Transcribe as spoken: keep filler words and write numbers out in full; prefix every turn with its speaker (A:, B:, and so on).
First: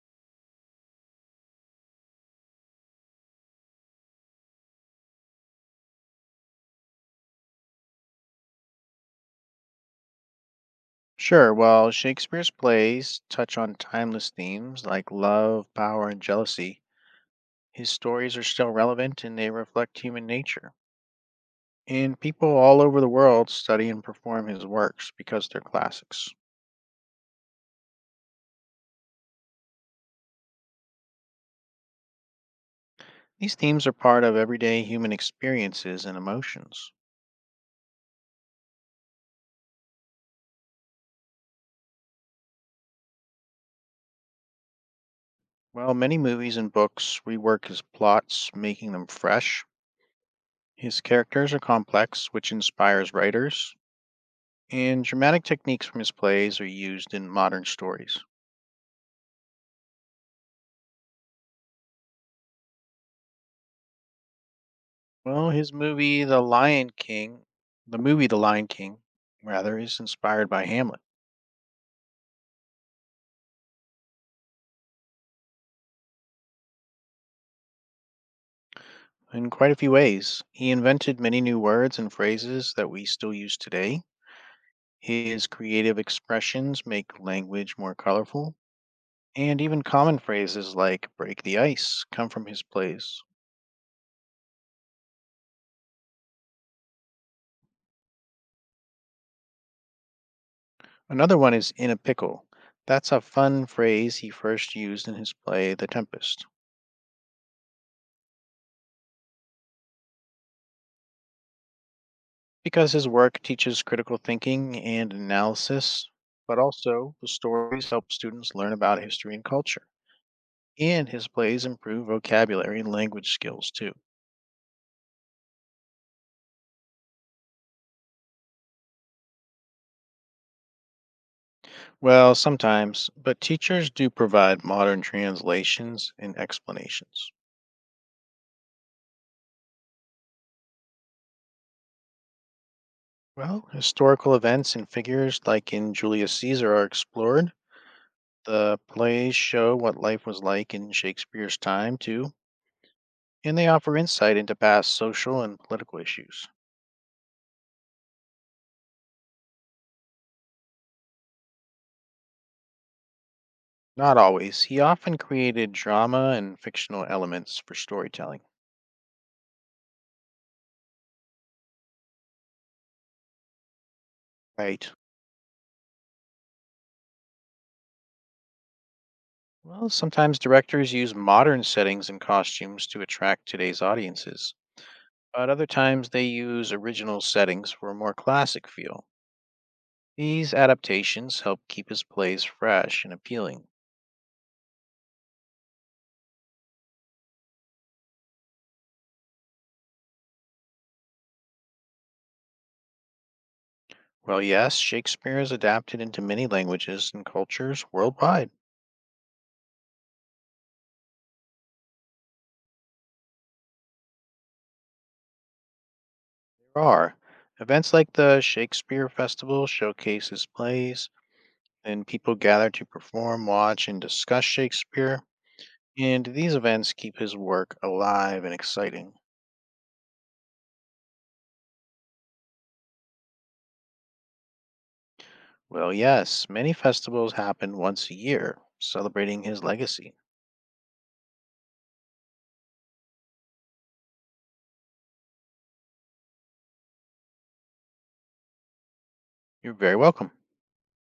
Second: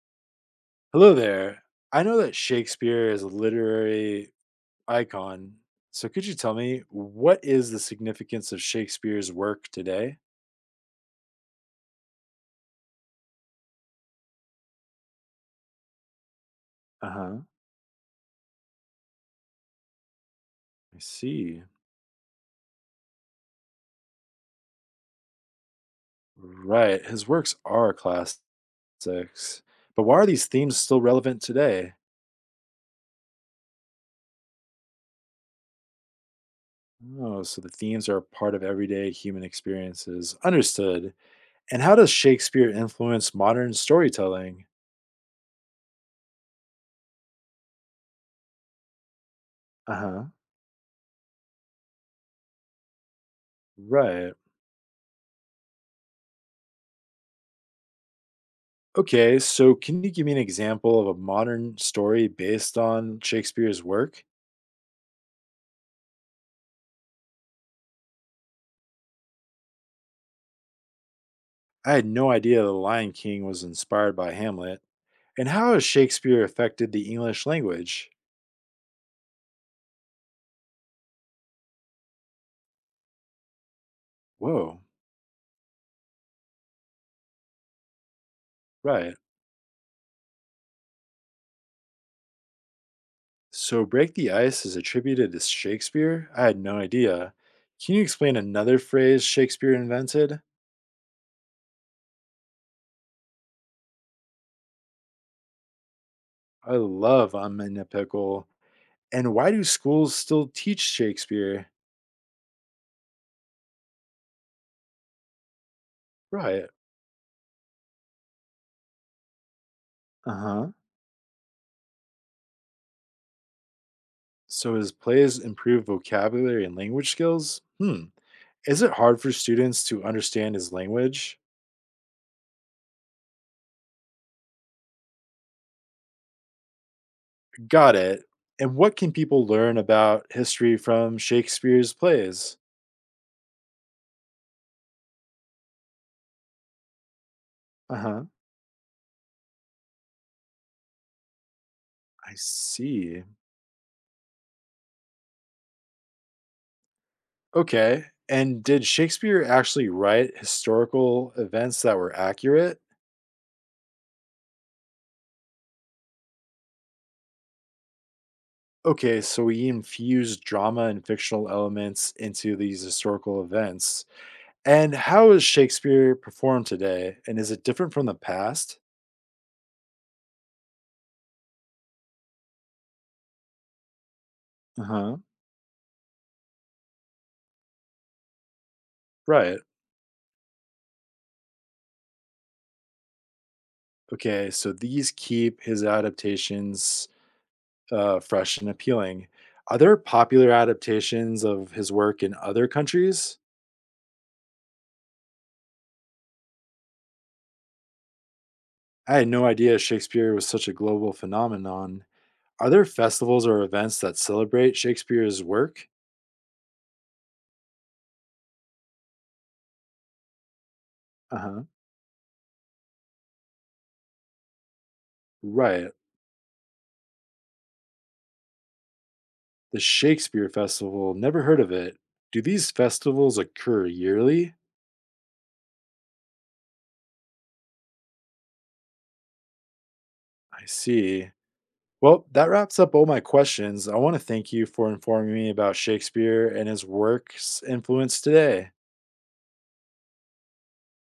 A: Hello there. I know that Shakespeare is a literary icon. So could you tell me what is the significance of Shakespeare's work today?
B: Sure. Well, Shakespeare's plays touch on timeless themes like love, power, and jealousy.
A: Uh-huh.
B: His stories are still relevant and they reflect human nature.
A: I see.
B: And people all over the world study and perform his works because they're classics.
A: Right. His works are classics. But why are these themes still relevant today?
B: These themes are part of everyday human experiences and emotions.
A: Oh, so the themes are part of everyday human experiences. Understood. And how does Shakespeare influence modern storytelling?
B: While many movies and books rework his plots, making them fresh.
A: Uh-huh.
B: His characters are complex, which inspires writers,
A: Right.
B: and dramatic techniques from his plays are used in modern stories.
A: Okay, so can you give me an example of a modern story based on Shakespeare's work?
B: Well, his movie The Lion King, the movie The Lion King, rather, is inspired by Hamlet
A: I had no idea The Lion King was inspired by Hamlet. And how has Shakespeare affected the English language?
B: in quite a few ways. He invented many new words and phrases that we still use today.
A: Whoa,
B: His creative expressions make language more colorful,
A: right.
B: and even common phrases like break the ice come from his plays.
A: So Break the Ice is attributed to Shakespeare? I had no idea. Can you explain another phrase Shakespeare invented?
B: Another one is in a pickle. That's a fun phrase he first used in his play The Tempest.
A: I love I'm in a pickle. And why do schools still teach Shakespeare?
B: Because his work teaches critical thinking and analysis, but
A: Right.
B: also the stories help students learn about history and culture.
A: Uh huh.
B: And his plays improve vocabulary and language skills too.
A: So, as plays improve vocabulary and language skills? Hmm. Is it hard for students to understand his language?
B: Well, sometimes, but teachers do provide modern translations and explanations.
A: Got it. And what can people learn about history from Shakespeare's plays?
B: Well, historical events and figures like in Julius Caesar are explored.
A: Uh huh.
B: The plays show what life was like in Shakespeare's time too,
A: I see.
B: and they offer insight into past social and political issues.
A: Okay. And did Shakespeare actually write historical events that were accurate?
B: Not always. He often created drama and fictional elements for storytelling.
A: Okay, so he infused drama and fictional elements into these historical events.
B: Right.
A: And how is Shakespeare performed today? And is it different from the past?
B: Well, sometimes directors use modern settings and costumes to attract today's audiences,
A: Uh huh.
B: but other times they use original settings for a more classic feel.
A: Right.
B: These adaptations help keep his plays fresh and appealing.
A: Okay. So these keep his adaptations uh, fresh and appealing. Are there popular adaptations of his work in other countries?
B: Well, yes, Shakespeare is adapted into many languages and cultures worldwide.
A: I had no idea Shakespeare was such a global phenomenon. Are there festivals or events that celebrate Shakespeare's work?
B: There are events like the Shakespeare Festival showcases plays.
A: Uh huh.
B: Then people gather to perform, watch, and discuss Shakespeare,
A: Right.
B: and these events keep his work alive and exciting.
A: The Shakespeare Festival. Never heard of it. Do these festivals occur yearly?
B: Well, yes, many festivals happen once a year, celebrating his legacy.
A: I see. Well, that wraps up all my questions. I want to thank you for informing me about Shakespeare and his works influence today.
B: You're very welcome.